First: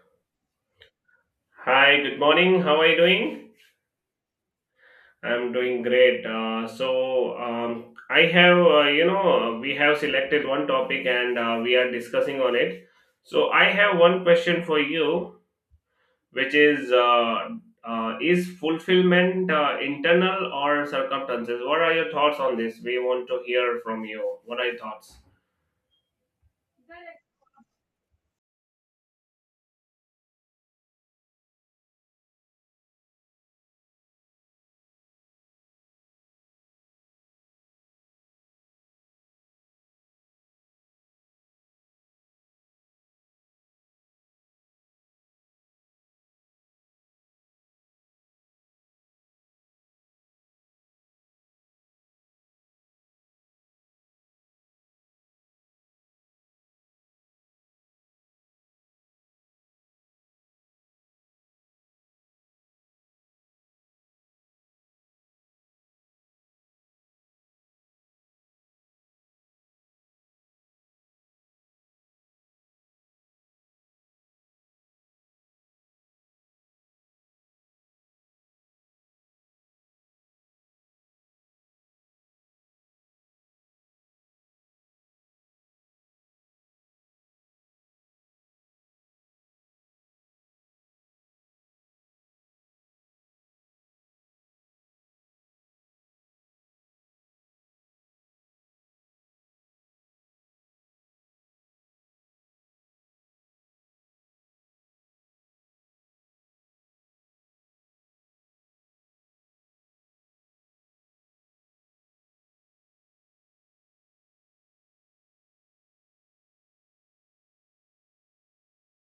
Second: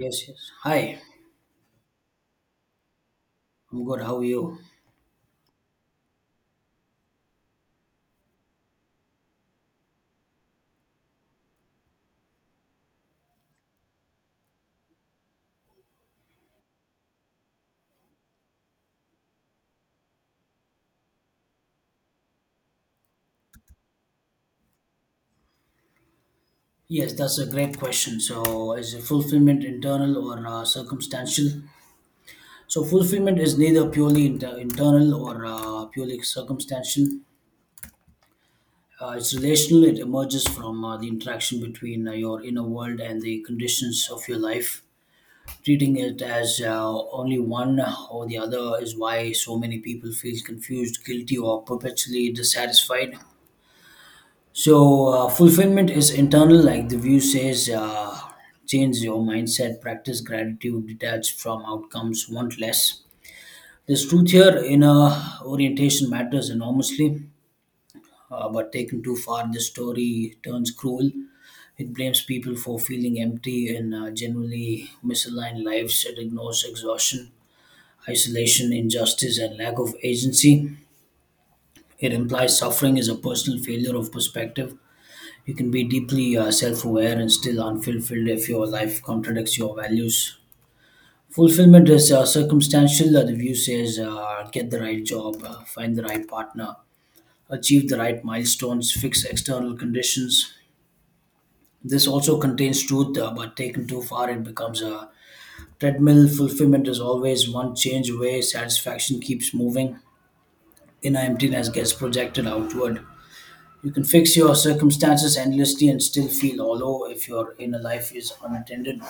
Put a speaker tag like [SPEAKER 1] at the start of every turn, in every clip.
[SPEAKER 1] Yes, yes. Hi,
[SPEAKER 2] Hi, good morning. How are you doing?
[SPEAKER 1] I'm good. How are you?
[SPEAKER 2] I'm doing great. Um, I have, we have selected one topic and we are discussing on it. So, I have one question for you, which is fulfillment internal or circumstances? What are your thoughts on this? We want to hear from you. What are your thoughts?
[SPEAKER 1] Yes, that's a great question. So, is fulfillment internal or circumstantial? So, fulfillment is neither purely internal or purely circumstantial. It's relational, it emerges from the interaction between your inner world and the conditions of your life. Treating it as only one or the other is why so many people feel confused, guilty, or perpetually dissatisfied. So, fulfillment is internal, like the view says. Change your mindset, practice gratitude, detach from outcomes, want less. This truth here in orientation matters enormously, but taken too far, the story turns cruel. It blames people for feeling empty and generally misaligned lives. It ignores exhaustion, isolation, injustice, and lack of agency. It implies suffering is a personal failure of perspective. You can be deeply self aware and still unfulfilled if your life contradicts your values. Fulfillment is circumstantial. The view says get the right job, find the right partner, achieve the right milestones, fix external conditions. This also contains truth, but taken too far, it becomes a treadmill. Fulfillment is always one change away, satisfaction keeps moving, inner emptiness gets projected outward. You can fix your circumstances endlessly and still feel hollow if your inner life is unattended.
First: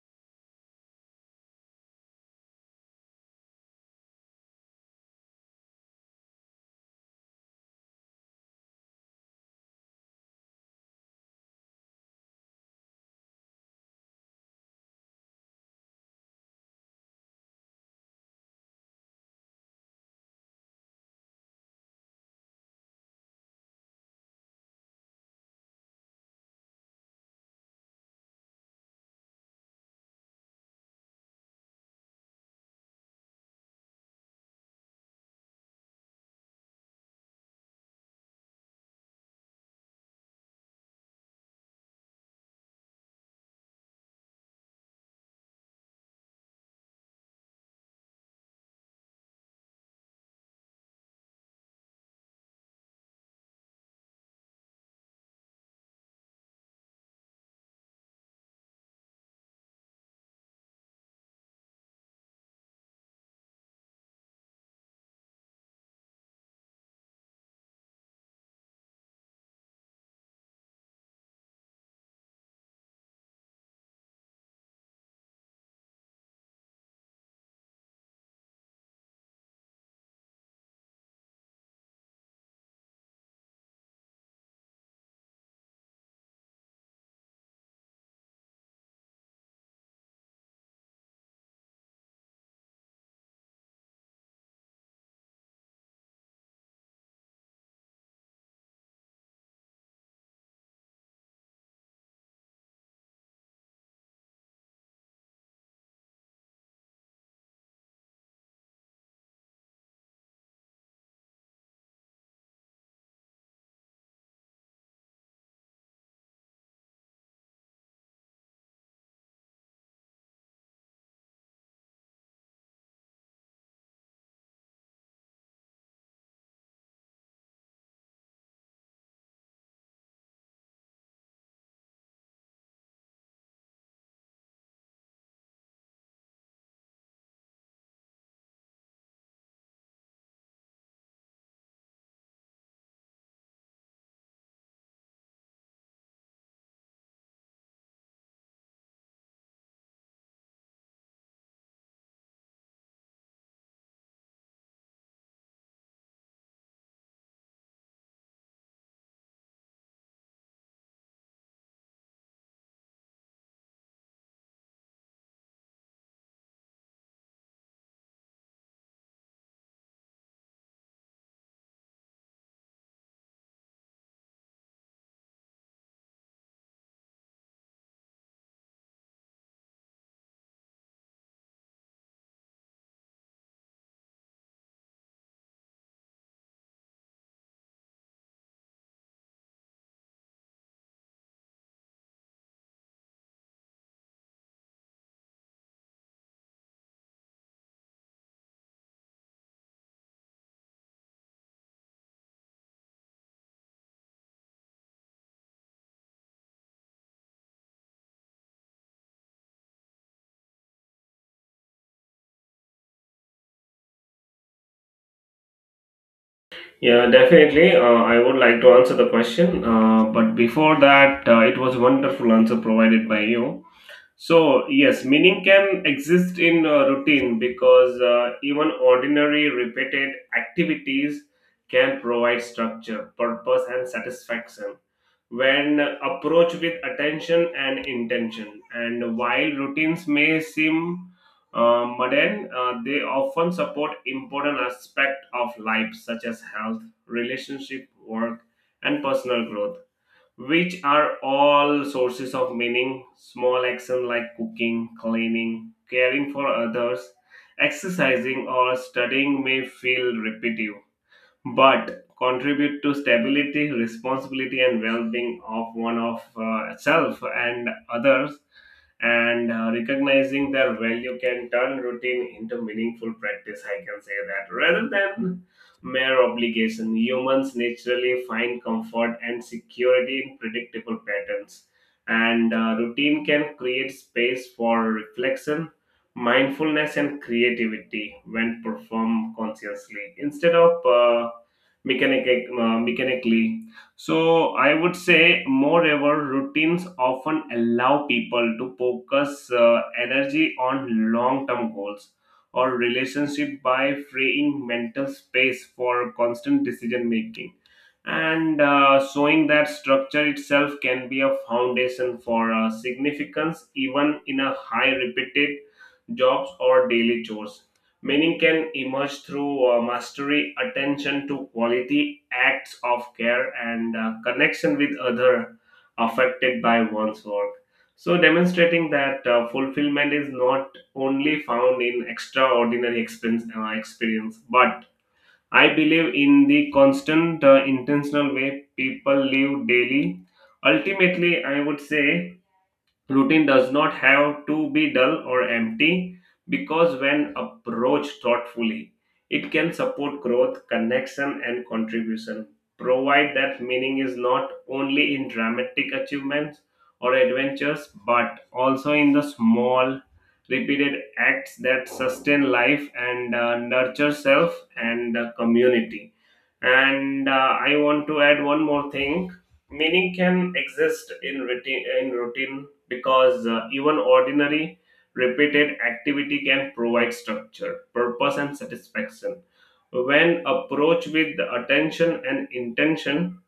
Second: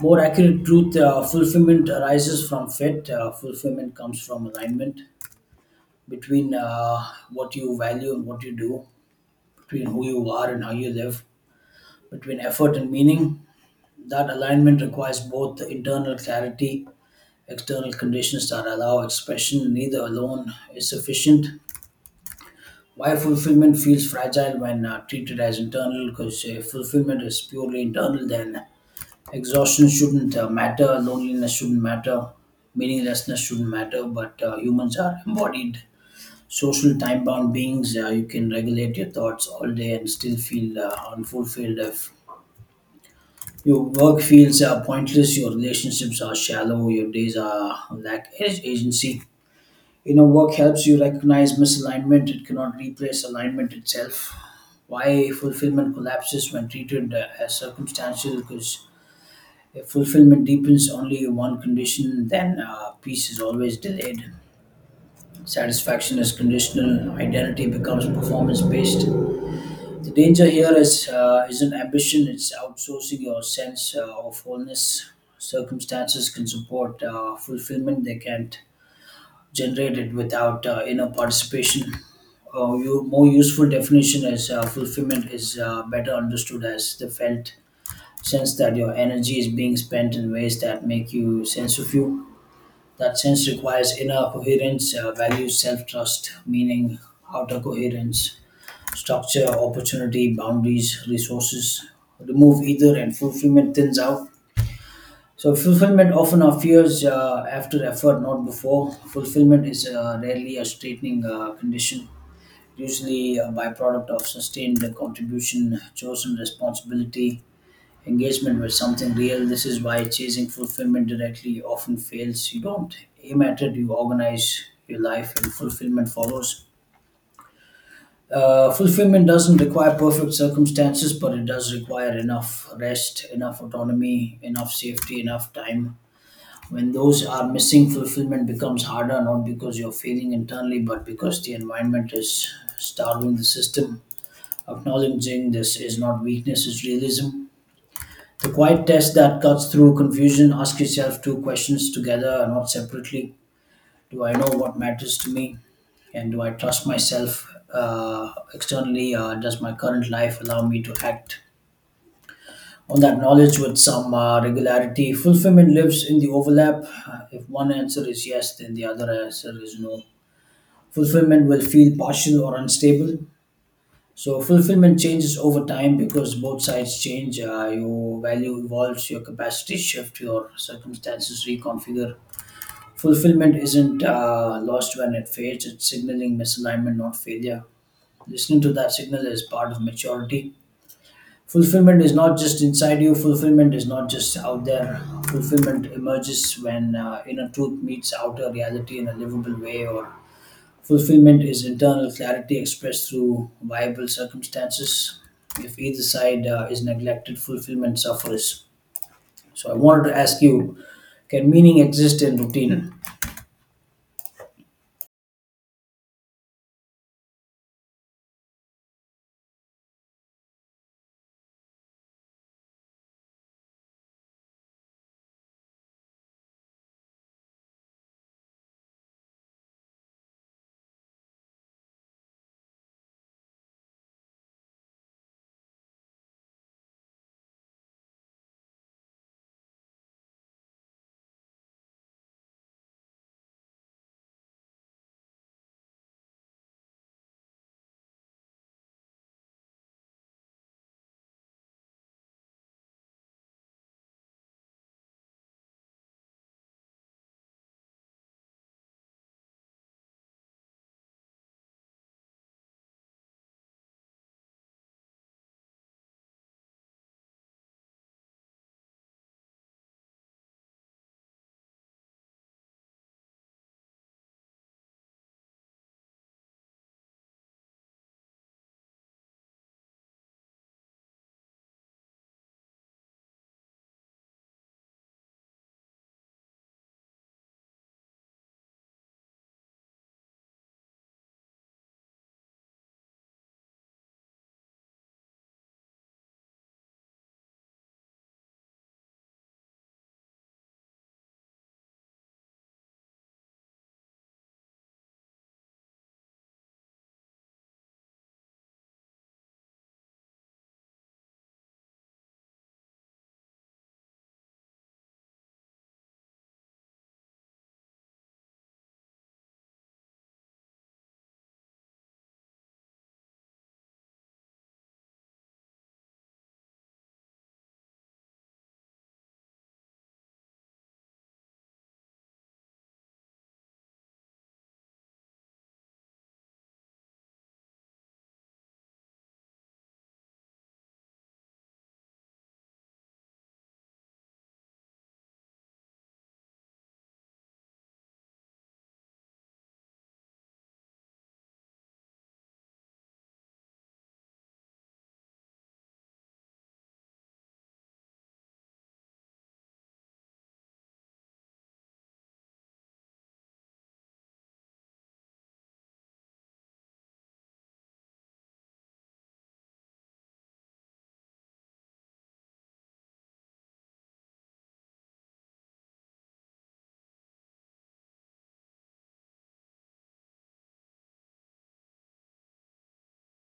[SPEAKER 1] More accurate truth, fulfillment arises from fit. Fulfillment comes from alignment between what you value and what you do, between who you are and how you live, between effort and meaning. That alignment requires both internal clarity, external conditions that allow expression. Neither alone is sufficient. Why fulfillment feels fragile when treated as internal, because if fulfillment is purely internal, then exhaustion shouldn't matter, loneliness shouldn't matter, meaninglessness shouldn't matter. But humans are embodied, social, time bound beings. You can regulate your thoughts all day and still feel unfulfilled if your work feels pointless, your relationships are shallow, your days are lack agency. Work helps you recognize misalignment. It cannot replace alignment itself. Why fulfillment collapses when treated as circumstantial? Because if fulfillment deepens only in one condition, then peace is always delayed. Satisfaction is conditional. Identity becomes performance based. The danger here is isn't ambition. It's outsourcing your sense of wholeness. Circumstances can support fulfillment. They can't generated without inner participation. Your more useful definition is, fulfillment is better understood as the felt sense that your energy is being spent in ways that make you sense of you. That sense requires inner coherence, values, self trust, meaning, outer coherence, structure, opportunity, boundaries, resources. Remove either and fulfillment thins out. So fulfillment often appears after effort, not before. Fulfillment is rarely a straightening condition, usually a byproduct of sustained contribution, chosen responsibility, engagement with something real. This is why chasing fulfillment directly often fails. You don't aim at it; you organize your life, and fulfillment follows. Fulfillment doesn't require perfect circumstances, but it does require enough rest, enough autonomy, enough safety, enough time. When those are missing, fulfillment becomes harder, not because you're failing internally, but because the environment is starving the system. Acknowledging this is not weakness, it's realism. The quiet test that cuts through confusion: ask yourself two questions together, not separately. Do I know what matters to me? And do I trust myself externally? Does my current life allow me to act on that knowledge with some regularity? Fulfillment lives in the overlap. If one answer is yes, then the other answer is no, fulfillment will feel partial or unstable. So, fulfillment changes over time because both sides change. Your value evolves, your capacity shift, your circumstances reconfigure. Fulfillment isn't lost when it fades, it's signaling misalignment, not failure. Listening to that signal is part of maturity. Fulfillment is not just inside you, fulfillment is not just out there. Fulfillment emerges when inner truth meets outer reality in a livable way, or fulfillment is internal clarity expressed through viable circumstances. If either side is neglected, fulfillment suffers. So, I wanted to ask you: can meaning exist in routine?
[SPEAKER 2] Yeah, definitely. I would like to answer the question. But before that, it was wonderful answer provided by you. So, yes, meaning can exist in routine because even ordinary repeated activities can provide structure, purpose, and satisfaction when approached with attention and intention. And while routines may seem mundane, they often support important aspects of life such as health, relationship, work, and personal growth which are all sources of meaning. Small action like cooking, cleaning, caring for others, exercising, or studying may feel repetitive but contribute to stability, responsibility, and well-being of one of self and others. And Recognizing their value can turn routine into meaningful practice. I can say that rather than mere obligation, humans naturally find comfort and security in predictable patterns. And Routine can create space for reflection, mindfulness, and creativity when performed consciously instead of mechanically. So I would say, moreover, routines often allow people to focus energy on long-term goals or relationship by freeing mental space for constant decision making and showing that structure itself can be a foundation for significance even in a high repeated jobs, or daily chores. Meaning can emerge through mastery, attention to quality, acts of care, and connection with other affected by one's work. So, demonstrating that fulfillment is not only found in extraordinary experience, but I believe in the constant, intentional way people live daily. Ultimately, I would say Routine does not have to be dull or empty because, when approached thoughtfully, it can support growth, connection, and contribution. Provide that meaning is not only in dramatic achievements or adventures, but also in the small, repeated acts that sustain life and nurture self and community and I want to add one more thing meaning can exist in routine because even ordinary repeated activity can provide structure purpose and satisfaction when approached with attention and intention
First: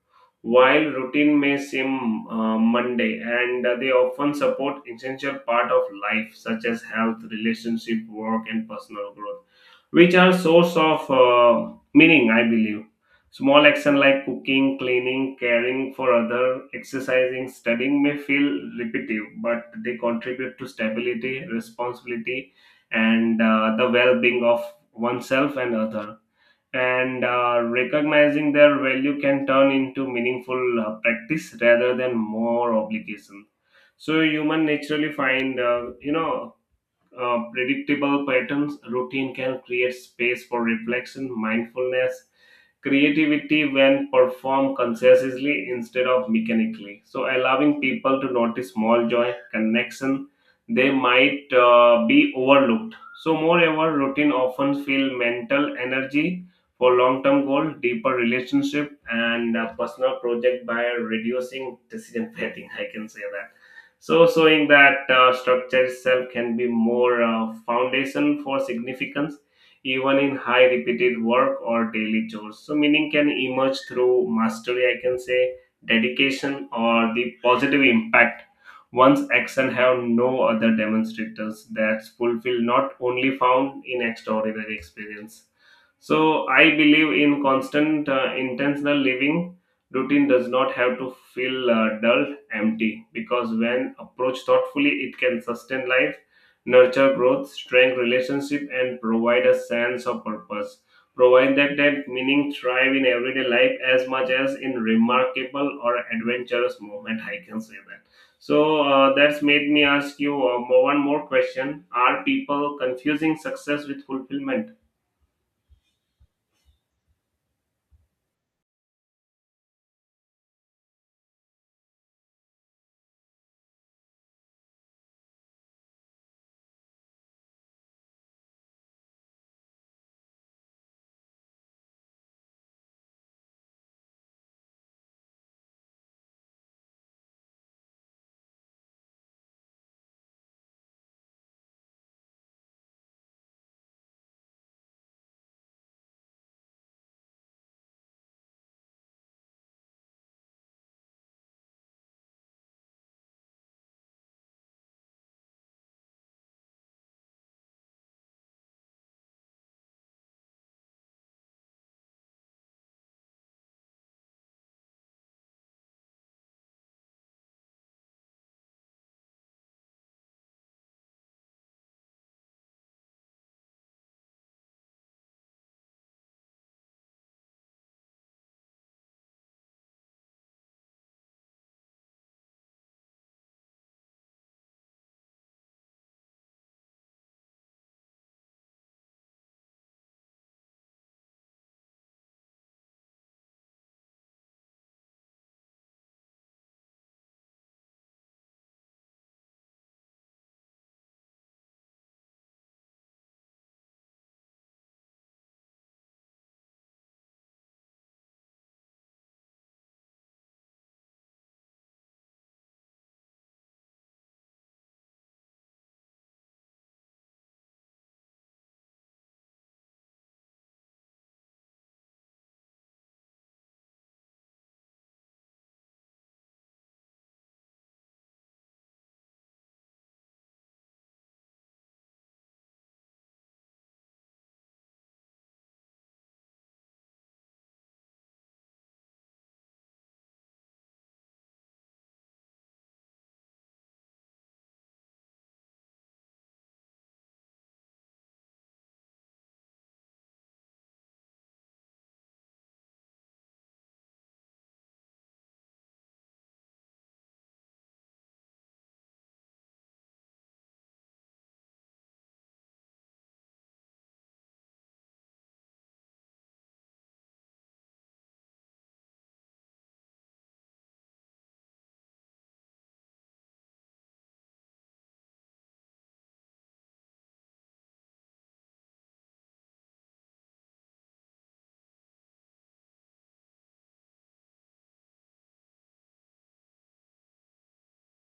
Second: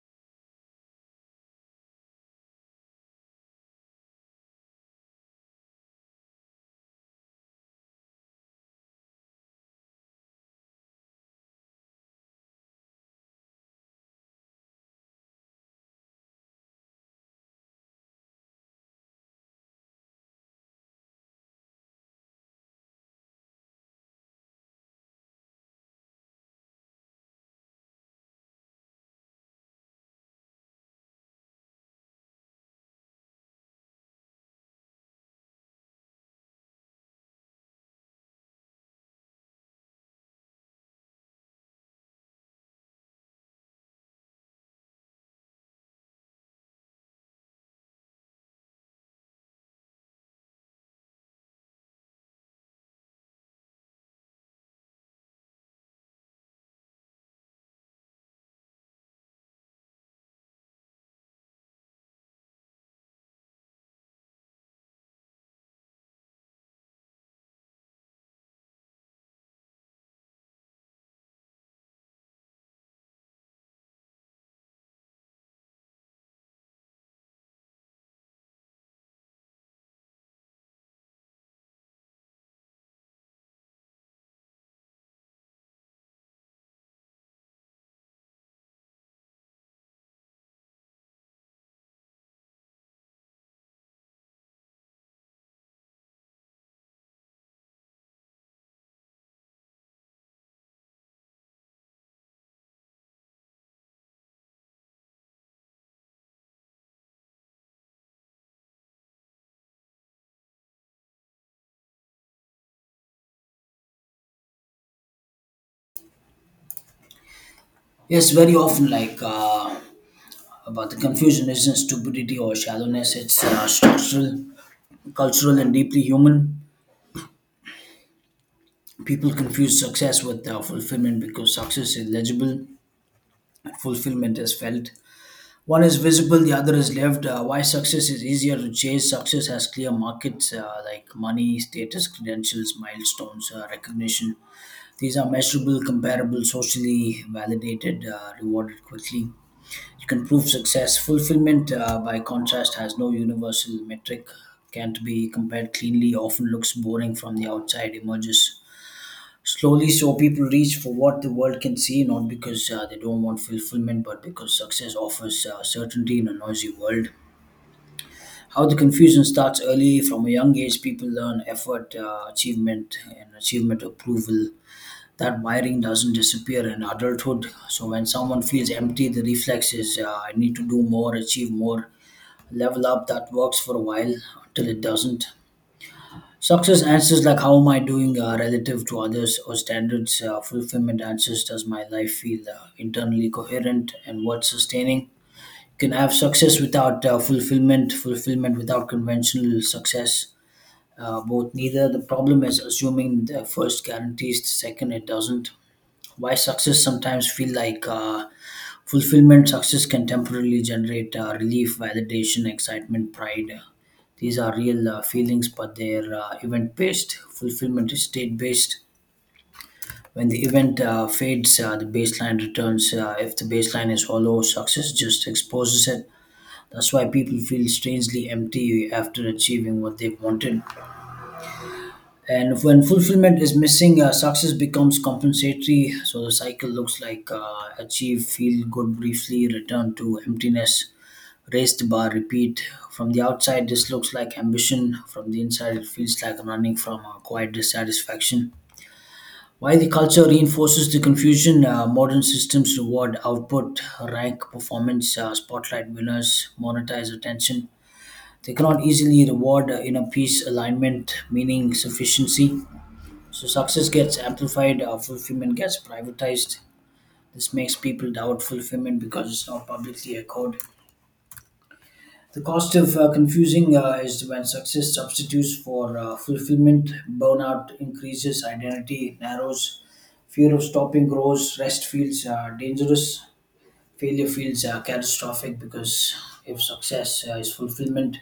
[SPEAKER 2] while routine may seem mundane and they often support essential part of life such as health relationship work and personal growth which are source of meaning I believe small action like cooking cleaning caring for other exercising studying may feel repetitive but they contribute to stability responsibility and the well-being of oneself and other and recognizing their value can turn into meaningful practice rather than more obligation so human naturally find predictable patterns, routine can create space for reflection, mindfulness, creativity when performed consciously instead of mechanically. So, allowing people to notice small joy, connection, they might be overlooked. So, moreover, routine often feel mental energy for long-term goal, deeper relationship, and personal project by reducing decision fatigue. I can say that so, showing that structure itself can be more foundation for significance, even in high repeated work or daily chores. So, meaning can emerge through mastery, I can say, dedication, or the positive impact. Once action have no other demonstrators that's fulfill not only found in extraordinary experience. So I believe in constant, intentional living. Routine does not have to feel dull, empty, because when approached thoughtfully, it can sustain life, nurture growth, strengthen relationship, and provide a sense of purpose. Provide that meaning thrive in everyday life as much as in remarkable or adventurous moment. I can say that. So that's made me ask you one more question: Are people confusing success with fulfillment?
[SPEAKER 1] Yes, very often. Like, about the confusion isn't stupidity or shallowness, it's structural, cultural, and deeply human. People confuse success with fulfillment because success is legible and fulfillment is felt. One is visible, the other is lived. Why success is easier to chase? Success has clear markets, like money, status, credentials, milestones, recognition. These are measurable, comparable, socially validated, rewarded quickly. You can prove success. Fulfillment, by contrast, has no universal metric, can't be compared cleanly, often looks boring from the outside, emerges slowly, so people reach for what the world can see, not because they don't want fulfillment, but because success offers certainty in a noisy world. How the confusion starts early: from a young age, people learn effort, achievement, and achievement approval. That wiring doesn't disappear in adulthood. So, when someone feels empty, the reflex is, I need to do more, achieve more, level up. That works for a while until it doesn't. Success answers like, how am I doing relative to others or standards? Fulfillment answers, does my life feel internally coherent and what's sustaining? You can have success without fulfillment, fulfillment without conventional success, both, neither. The problem is assuming the first guarantees the second. It doesn't. Why success sometimes feel like fulfillment? Success can temporarily generate relief, validation, excitement, pride. These are real feelings, but they're event based. Fulfillment is state based. When the event fades, the baseline returns. If the baseline is hollow, success just exposes it. That's why people feel strangely empty after achieving what they wanted. And when fulfillment is missing, success becomes compensatory. So the cycle looks like, achieve, feel good briefly, return to emptiness, raise the bar, repeat. From the outside, this looks like ambition. From the inside, it feels like running from a quiet dissatisfaction. While the culture reinforces the confusion, modern systems reward output, rank performance, spotlight winners, monetize attention. They cannot easily reward inner peace, alignment, meaning, sufficiency. So success gets amplified, fulfillment gets privatized. This makes people doubt fulfillment because it's not publicly echoed. The cost of confusing is, when success substitutes for fulfillment, burnout increases, identity narrows, fear of stopping grows, rest feels dangerous, failure feels catastrophic, because if success is fulfillment,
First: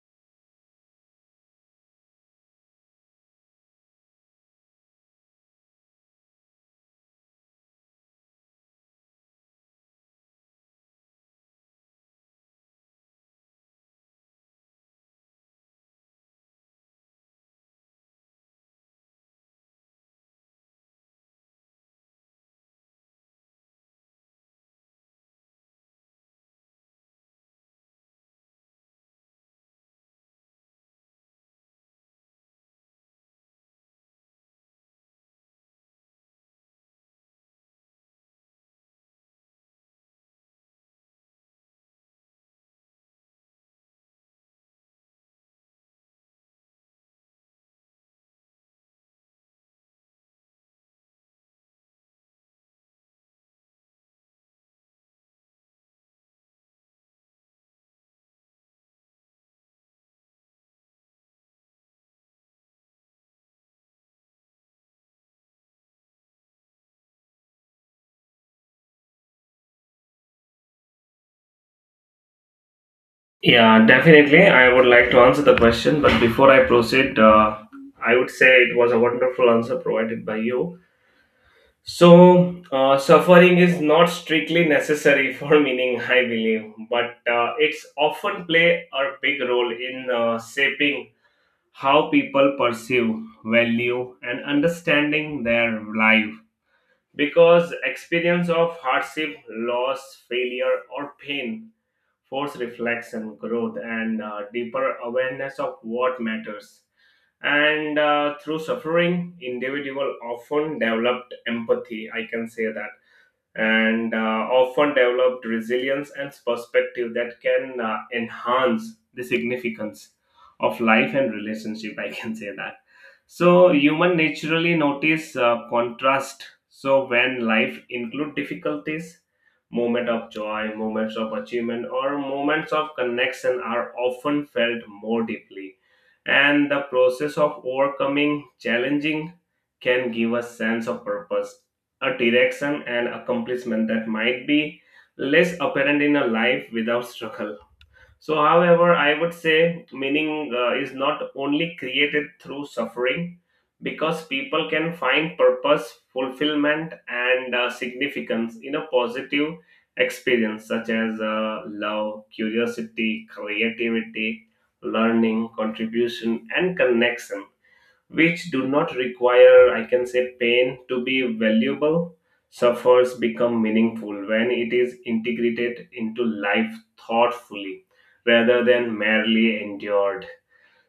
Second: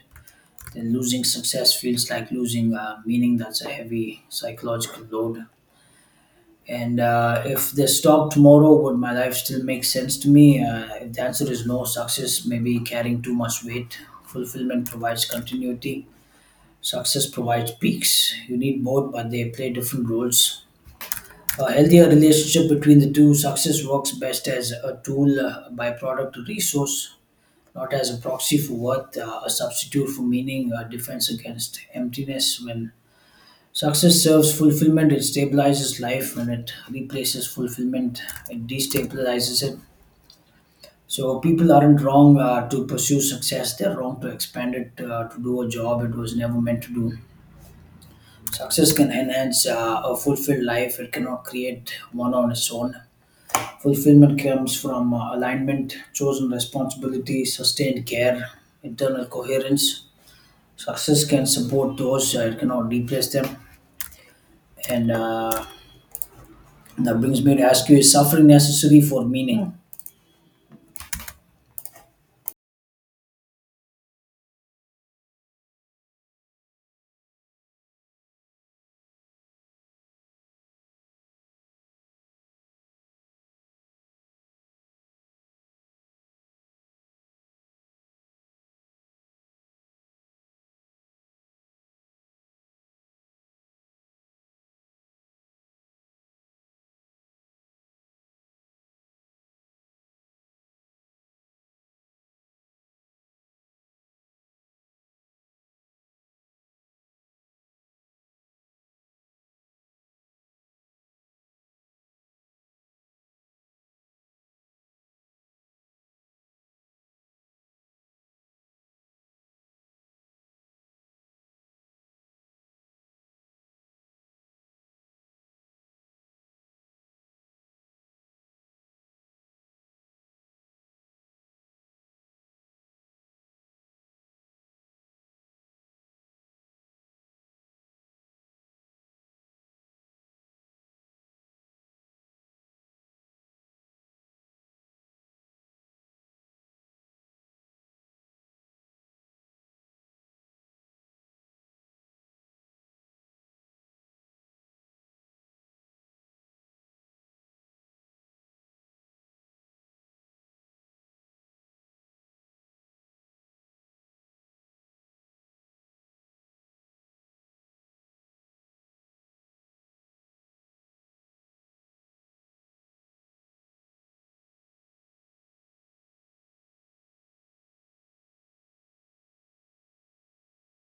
[SPEAKER 1] then losing success feels like losing meaning. That's a heavy psychological load. And if they stop tomorrow, would my life still make sense to me? If the answer is no, success may be carrying too much weight. Fulfillment provides continuity, success provides peaks. You need both, but they play different roles. A healthier relationship between the two: success works best as a tool, a byproduct, a resource, not as a proxy for worth, a substitute for meaning, a defense against emptiness. When success serves fulfillment, it stabilizes life. When it replaces fulfillment, it destabilizes it. So, people aren't wrong to pursue success, they're wrong to expand it to do a job it was never meant to do. Success can enhance a fulfilled life, it cannot create one on its own. Fulfillment comes from alignment, chosen responsibility, sustained care, internal coherence. Success can support those, it cannot replace them. And That brings me to ask you: is suffering necessary for meaning?
[SPEAKER 2] Yeah, definitely. I would like to answer the question, but before I proceed, I would say it was a wonderful answer provided by you. So, suffering is not strictly necessary for meaning, I believe, but it's often play a big role in shaping how people perceive, value, and understanding their life. Because experience of hardship, loss, failure, or pain force reflection, growth, and deeper awareness of what matters. And Through suffering, individual often developed empathy. I can say that and often developed resilience and perspective that can enhance the significance of life and relationship I can say that so human naturally notice contrast so when life include difficulties moment of joy moments of achievement or moments of connection are often felt more deeply and the process of overcoming challenging can give a sense of purpose a direction and accomplishment that might be less apparent in a life without struggle. So, however, I would say meaning is not only created through suffering because people can find purpose, fulfillment, and significance in a positive experience such as love, curiosity, creativity, learning, contribution, and connection which do not require, I can say, pain to be valuable, suffers become meaningful when it is integrated into life thoughtfully rather than merely endured.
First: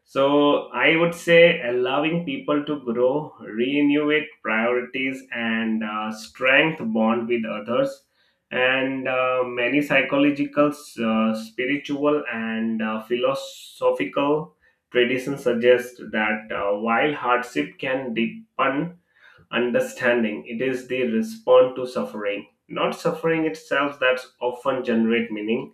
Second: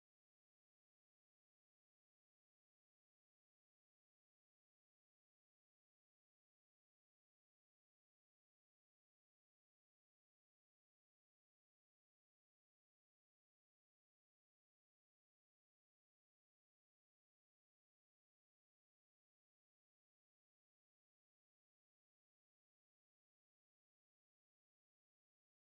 [SPEAKER 2] So I would say allowing people to grow, renovate priorities, and strength bond with others, and many psychological, spiritual, and philosophical traditions suggest that while hardship can deepen understanding, it is the response to suffering, not suffering itself, that's often generate meaning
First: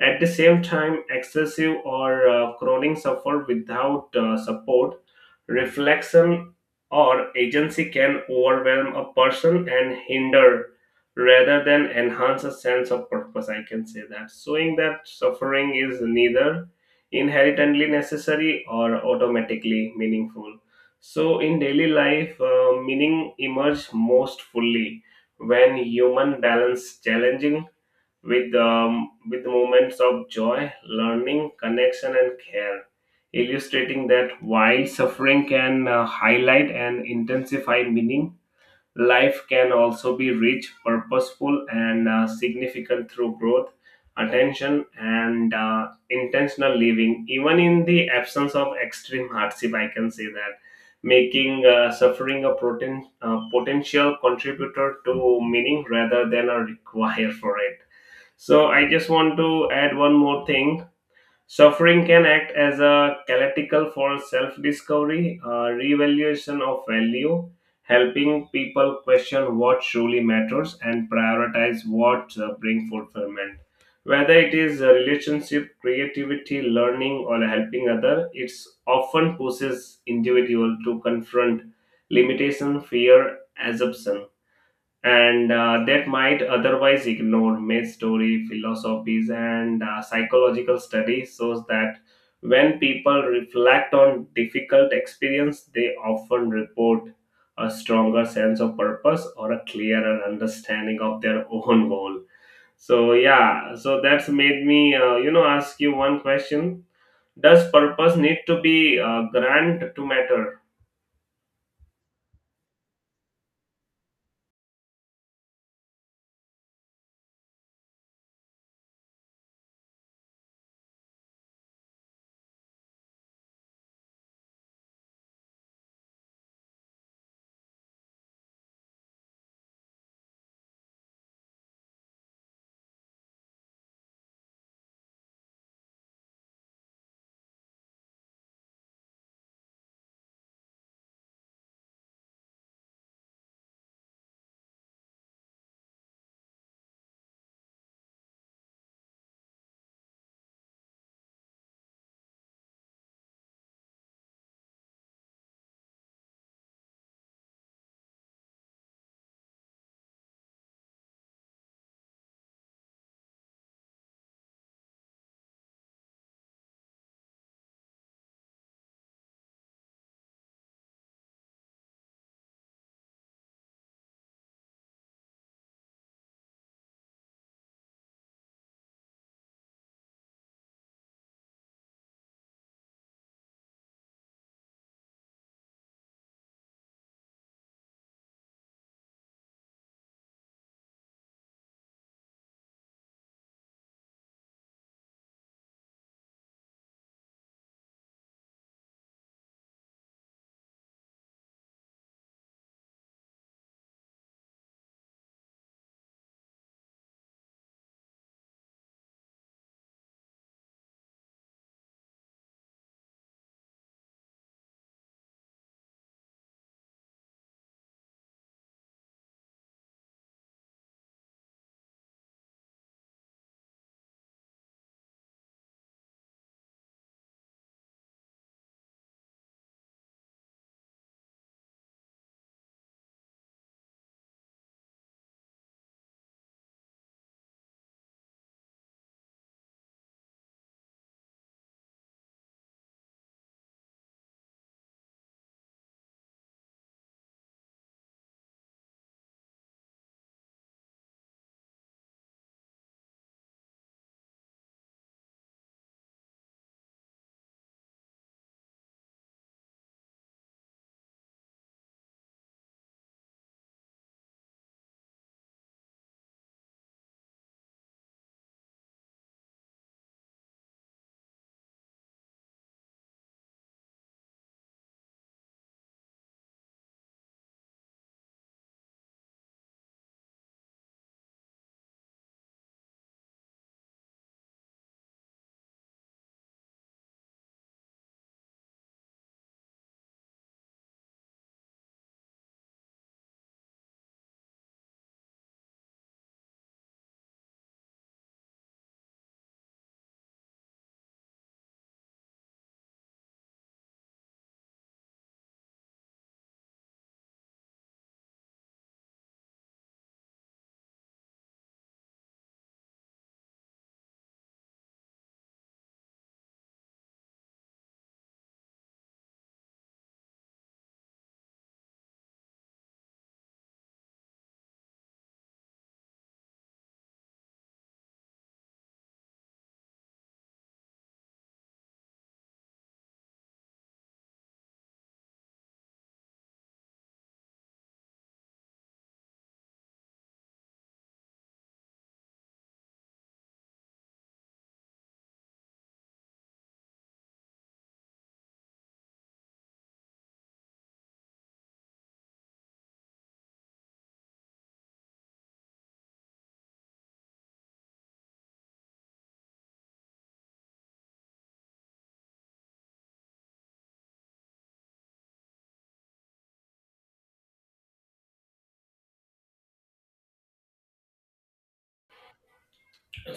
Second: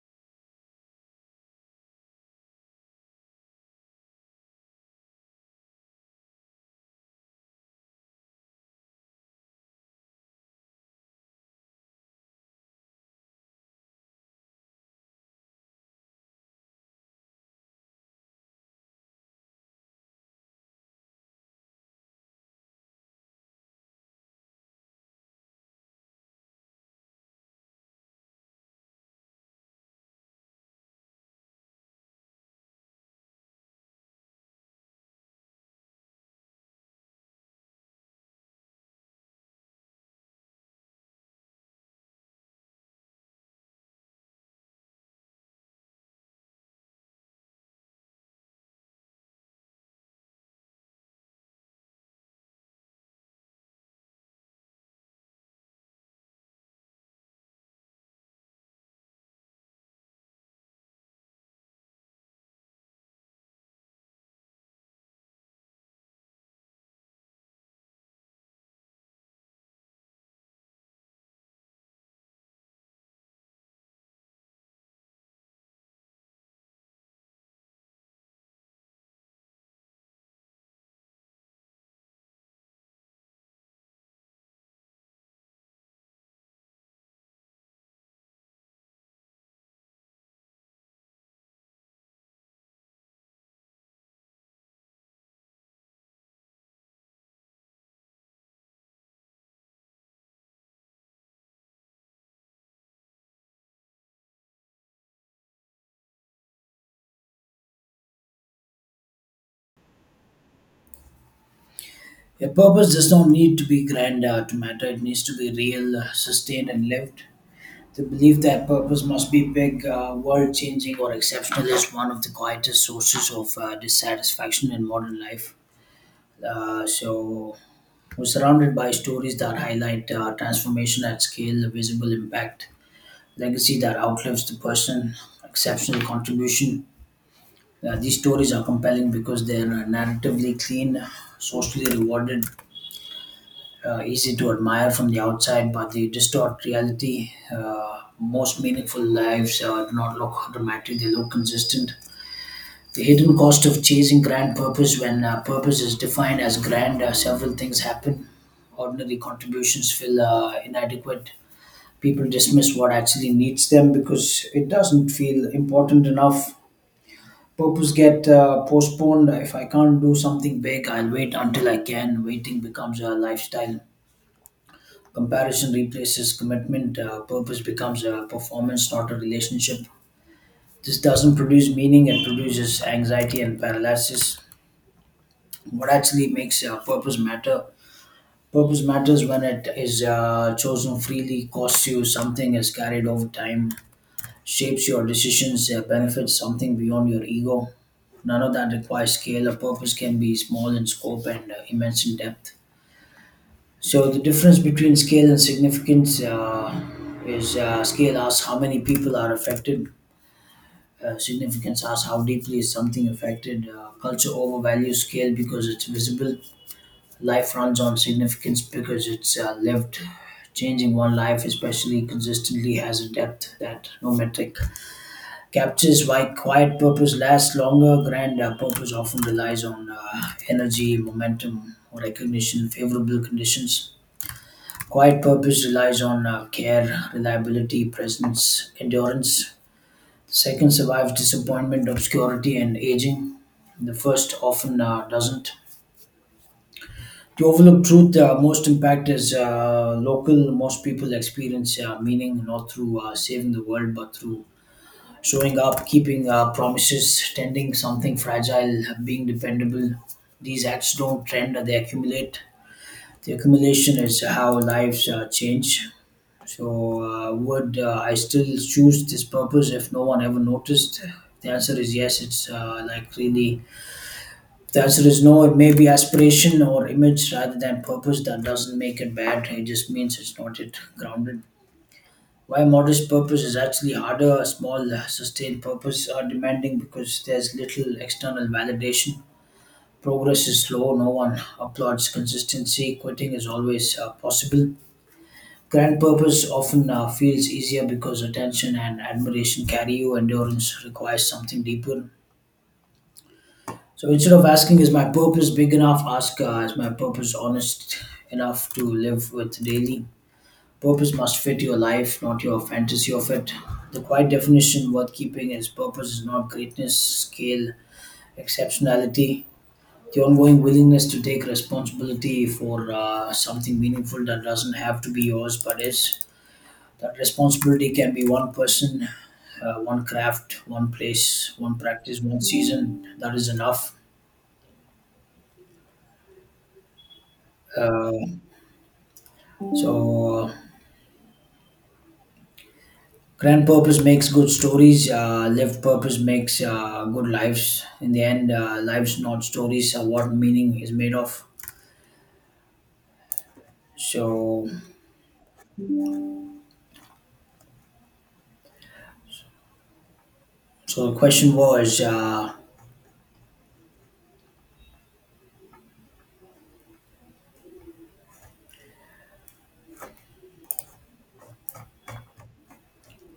[SPEAKER 2] at the same time, excessive or chronic suffer without support, reflection, or agency can overwhelm a person and hinder rather than enhance a sense of purpose. I can say that. Showing that suffering is neither inherently necessary or automatically meaningful. So, in daily life, meaning emerges most fully when human balance challenging with moments of joy, learning, connection, and care, illustrating that while suffering can highlight and intensify meaning, life can also be rich, purposeful, and significant through growth, attention, and intentional living, even in the absence of extreme hardship. I can say that. Making suffering a potential contributor to meaning rather than a require for it so I just want to add one more thing. Suffering can act as a catalytical for self-discovery, revaluation of value, helping people question what truly matters and prioritize what bring fulfillment. Whether it is a relationship, creativity, learning, or helping other, it often pushes individual to confront limitation, fear, assumption and that might otherwise ignore myth story philosophies and psychological studies shows that when people reflect on difficult experience they often report a stronger sense of purpose or a clearer understanding of their own goal so yeah so that's made me ask you one question does purpose need to be grand to matter
[SPEAKER 1] A purpose does not need to be grand to matter. It needs to be real, sustained, and lived. The belief that purpose must be big, world-changing, or exceptional is one of the quietest sources of dissatisfaction in modern life. So, we're surrounded by stories that highlight transformation at scale, visible impact, legacy that outlives the person, exceptional contribution. These stories are compelling because they're narratively clean, socially rewarded, easy to admire from the outside, but they distort reality. Most meaningful lives do not look dramatic, they look consistent. The hidden cost of chasing grand purpose: when purpose is defined as grand, several things happen. Ordinary contributions feel inadequate. People dismiss what actually needs them because it doesn't feel important enough. Purpose get postponed. If I can't do something big, I'll wait until I can. Waiting becomes a lifestyle. Comparison replaces commitment. Purpose becomes a performance, not a relationship. This doesn't produce meaning, it produces anxiety and paralysis. What actually makes purpose matter? Purpose matters when it is chosen freely, costs you something, is carried over time, shapes your decisions, benefits something beyond your ego. None of that requires scale. A purpose can be small in scope and immense in depth. So the difference between scale and significance is scale asks how many people are affected. Significance asks how deeply is something affected. Culture overvalues scale because it's visible. Life runs on significance because it's lived. Changing one life, especially consistently, has a depth that no metric captures why quiet purpose lasts longer. Grand purpose often relies on energy, momentum, or recognition, favorable conditions. Quiet purpose relies on care, reliability, presence, endurance. Second survives disappointment, obscurity, and aging. The first often doesn't. To overlook truth, most impact is local. Most people experience meaning not through saving the world, but through showing up, keeping promises, tending something fragile, being dependable. These acts don't trend, they accumulate. The accumulation is how lives change. Would I still choose this purpose if no one ever noticed? The answer is yes. It's like really. If the answer is no, it may be aspiration or image rather than purpose. That doesn't make it bad. It just means it's not yet grounded. Why modest purpose is actually harder, small, sustained purpose are demanding because there's little external validation. Progress is slow, no one applauds consistency, quitting is always possible. Grand purpose often feels easier because attention and admiration carry you, endurance requires something deeper. So instead of asking, is my purpose big enough, ask, is my purpose honest enough to live with daily? Purpose must fit your life, not your fantasy of it. The quiet definition worth keeping is purpose is not greatness, scale, exceptionality. The ongoing willingness to take responsibility for something meaningful that doesn't have to be yours but is. That responsibility can be one person, one craft, one place, one practice, one season. That is enough. Uh, so, Grand purpose makes good stories. Lived purpose makes good lives. In the end, lives not stories are what meaning is made of. So, the question was,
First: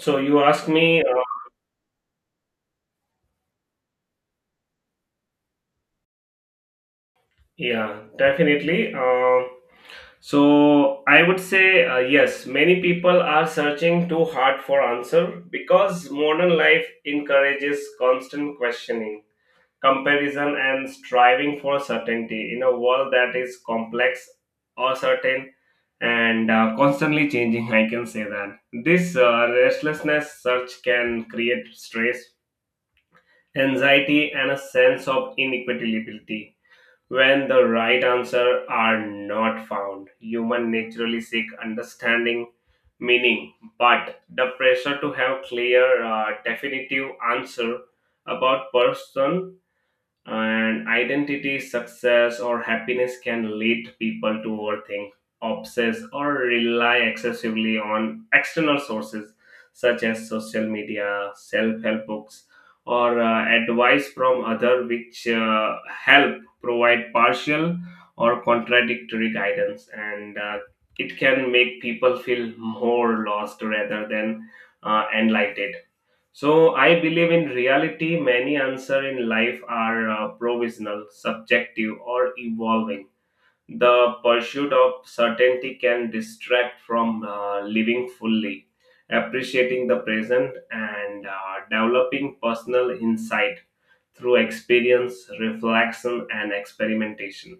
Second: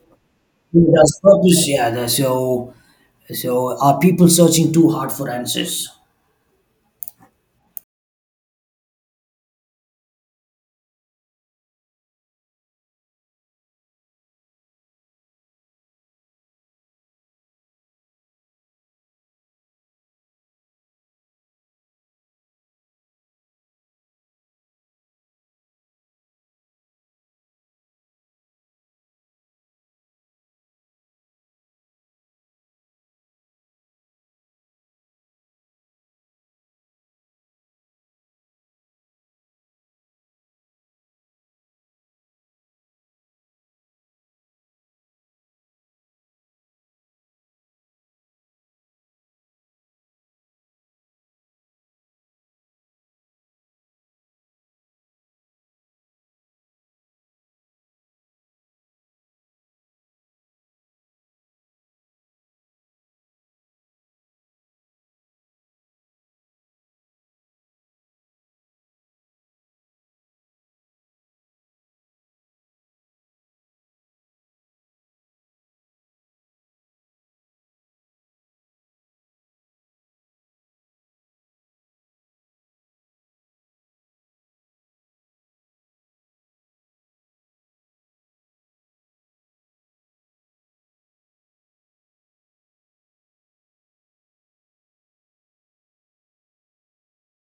[SPEAKER 2] so you ask
[SPEAKER 1] who
[SPEAKER 2] me
[SPEAKER 1] does purpose? Yeah. So are people searching too hard for answers?
[SPEAKER 2] yeah definitely So I would say yes, many people are searching too hard for answer because modern life encourages constant questioning, comparison and striving for certainty in a world that is complex, uncertain and constantly changing, I can say that. This restlessness search can create stress, anxiety and a sense of inequitability when the right answer are not found, human naturally seek understanding, meaning, but the pressure to have clear, definitive answer about person and identity, success, or happiness can lead people to overthink, obsess, or rely excessively on external sources such as social media, self help books, or advice from others, which help provide partial or contradictory guidance. And It can make people feel more lost rather than enlightened. So I believe in reality, many answers in life are provisional, subjective, or evolving. The pursuit of certainty can distract from living fully, appreciating the present, and developing personal insight through experience, reflection, and experimentation.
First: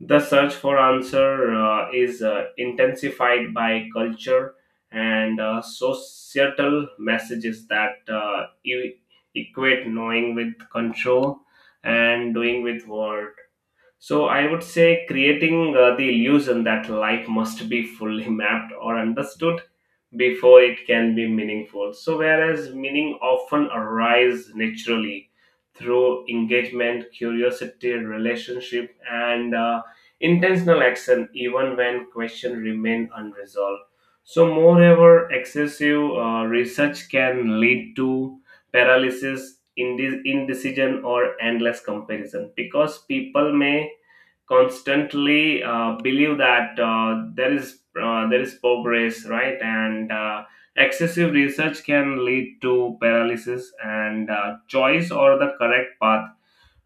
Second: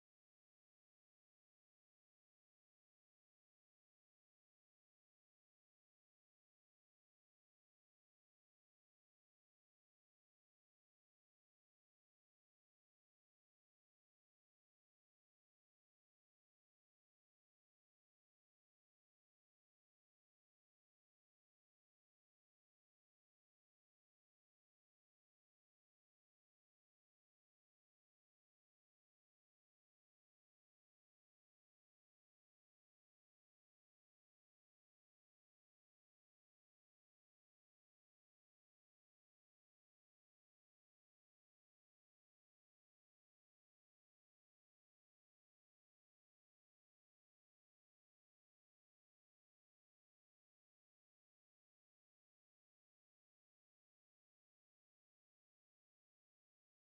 [SPEAKER 2] The search for answer is intensified by culture and societal messages that equate knowing with control and doing with worth. So I would say creating the illusion that life must be fully mapped or understood before it can be meaningful. So whereas meaning often arises naturally through engagement, curiosity, relationship, and intentional action, even when questions remain unresolved. So moreover, excessive research can lead to paralysis, indecision, or endless comparison because people may constantly believe that there is progress, right? And Excessive research can lead to paralysis and choice or the correct path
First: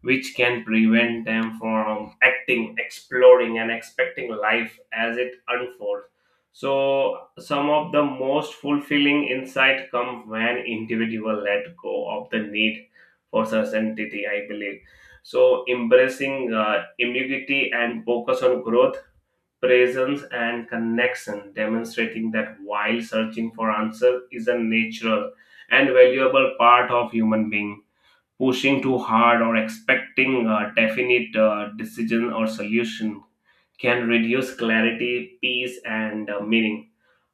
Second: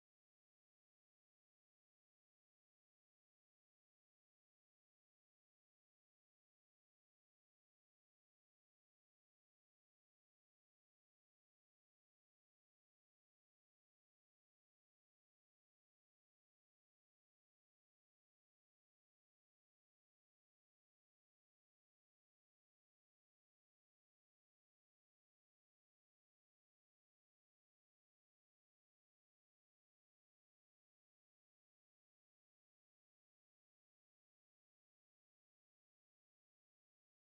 [SPEAKER 2] which can prevent them from acting, exploring, and expecting life as it unfolds. So, some of the most fulfilling insight come when individual let go of the need for certainty. I believe so. Embracing ambiguity and focus on growth, presence, and connection, demonstrating that while searching for answer is a natural and valuable part of human being pushing too hard or expecting a definite decision or solution can reduce clarity, peace, and meaning.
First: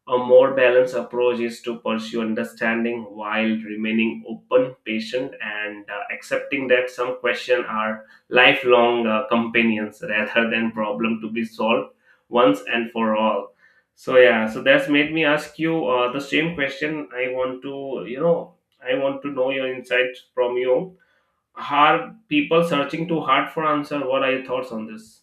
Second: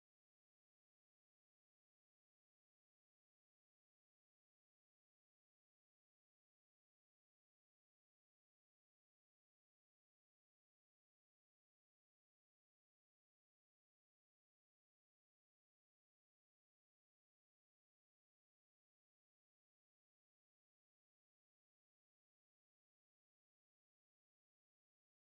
[SPEAKER 2] A more balanced approach is to pursue understanding while remaining open, patient, and accepting that some questions are lifelong companions rather than problem to be solved once and for all. So yeah, so that's made me ask you the same question. I want to, you know, I want to know your insight from you are people searching too hard for answer? What are your thoughts on this?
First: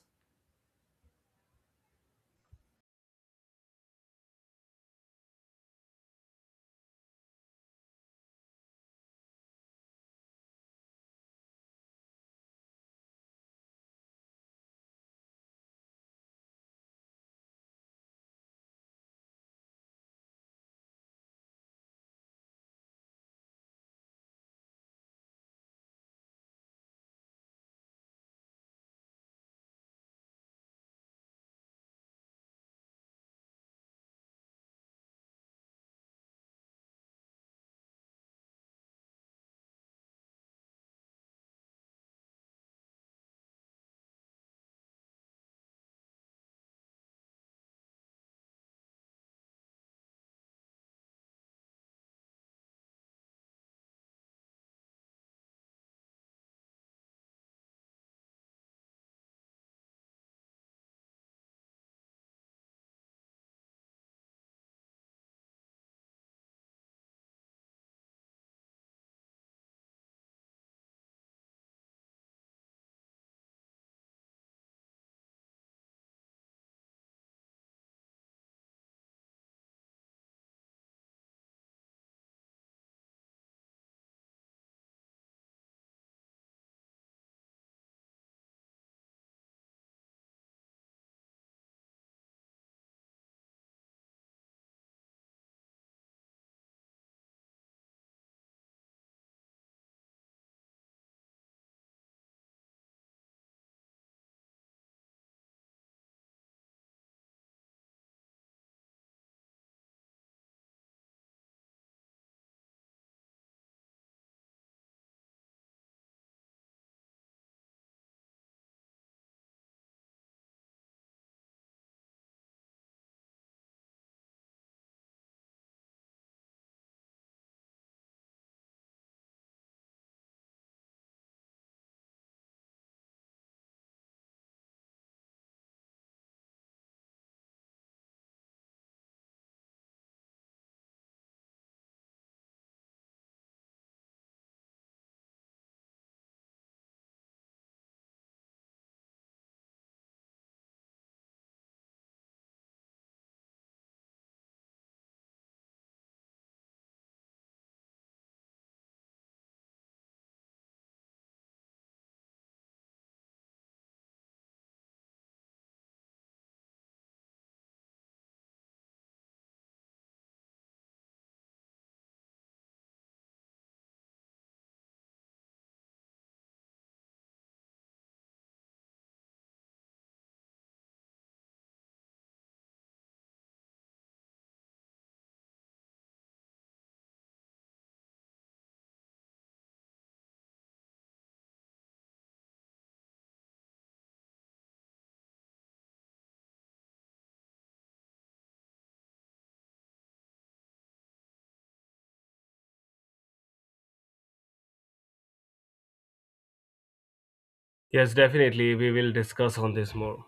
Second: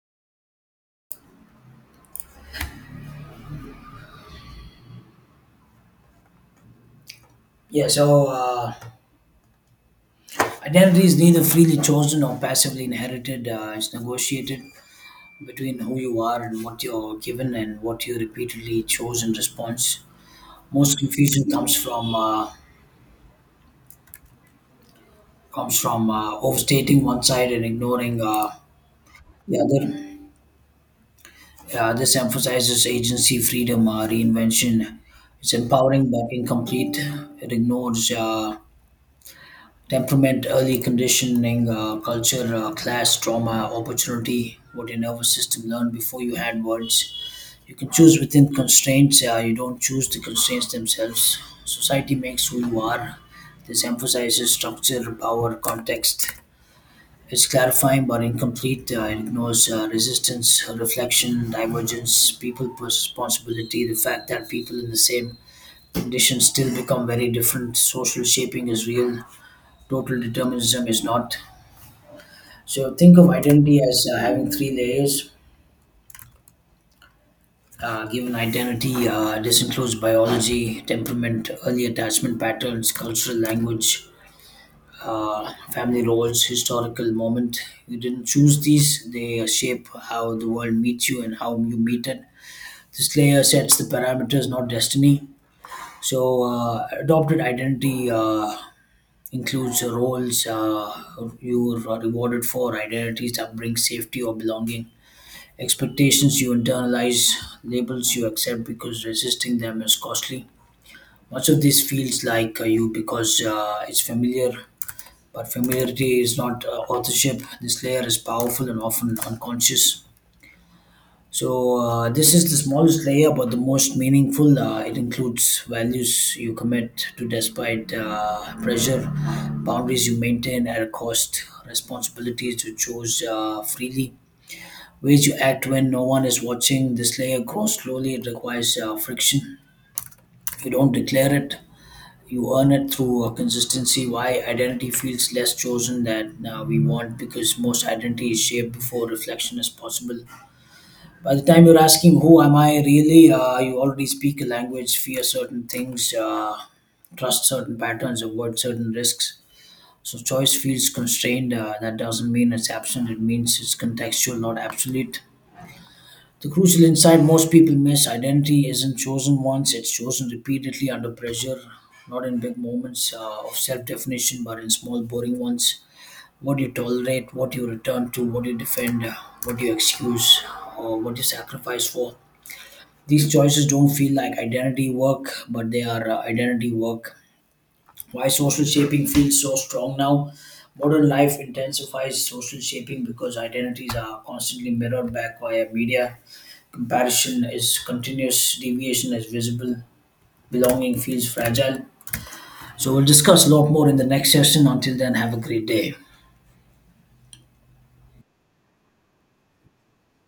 [SPEAKER 1] Yeah. Identity is neither freely chosen or passively inherited. It's negotiated between who you are and what you're given and what you repeatedly chose in response. Most confusion comes from overstating one side and ignoring the other. This emphasizes agency, freedom, reinvention. It's empowering but incomplete. It ignores temperament, early conditioning, culture, class, trauma, opportunity, what your nervous system learned before you had words. You can choose within constraints, you don't choose the constraints themselves. Society makes who you are. This emphasizes structure, power, context. It's clarifying but incomplete. It ignores resistance, reflection, divergence, people responsibility, the fact that people in the same conditions still become very different. Social shaping is real, total determinism is not. So think of identity as having three layers. Given identity, this includes biology, temperament, early attachment patterns, cultural language, family roles, historical moment. You didn't choose these; they shape how the world meets you and how you meet it. This layer sets the parameters, not destiny. Adopted identity includes roles you are rewarded for, identities that bring safety or belonging, expectations you internalize, labels you accept because resisting them is costly. Much of this feels like you because it's familiar, but familiarity is not authorship. This layer is powerful and often unconscious. This is the smallest layer but the most meaningful. It includes values you commit to despite pressure, boundaries you maintain at a cost, responsibilities you choose freely, ways you act when no one is watching. This layer grows slowly, it requires friction. You don't declare it, you earn it through consistency why identity feels less chosen than we want because most identity is shaped before reflection is possible by the time you're asking who am I really, you already speak a language fear certain things, trust certain patterns avoid certain risks so choice feels constrained, that doesn't mean it's absent it means it's contextual not absolute the crucial insight most people miss identity isn't chosen once, it's chosen repeatedly under pressure, not in big moments of self definition, but in small, boring ones. What you tolerate, what you return to, what you defend, what you excuse, or what you sacrifice for. These choices don't feel like identity work, but they are identity work. Why social shaping feels so strong now? Modern life intensifies social shaping because identities are constantly mirrored back via media. Comparison is continuous, deviation is visible, belonging feels fragile. So, we'll discuss a lot more in the next session. Until then, have a great day.
[SPEAKER 2] Yes, definitely. We will discuss on this more.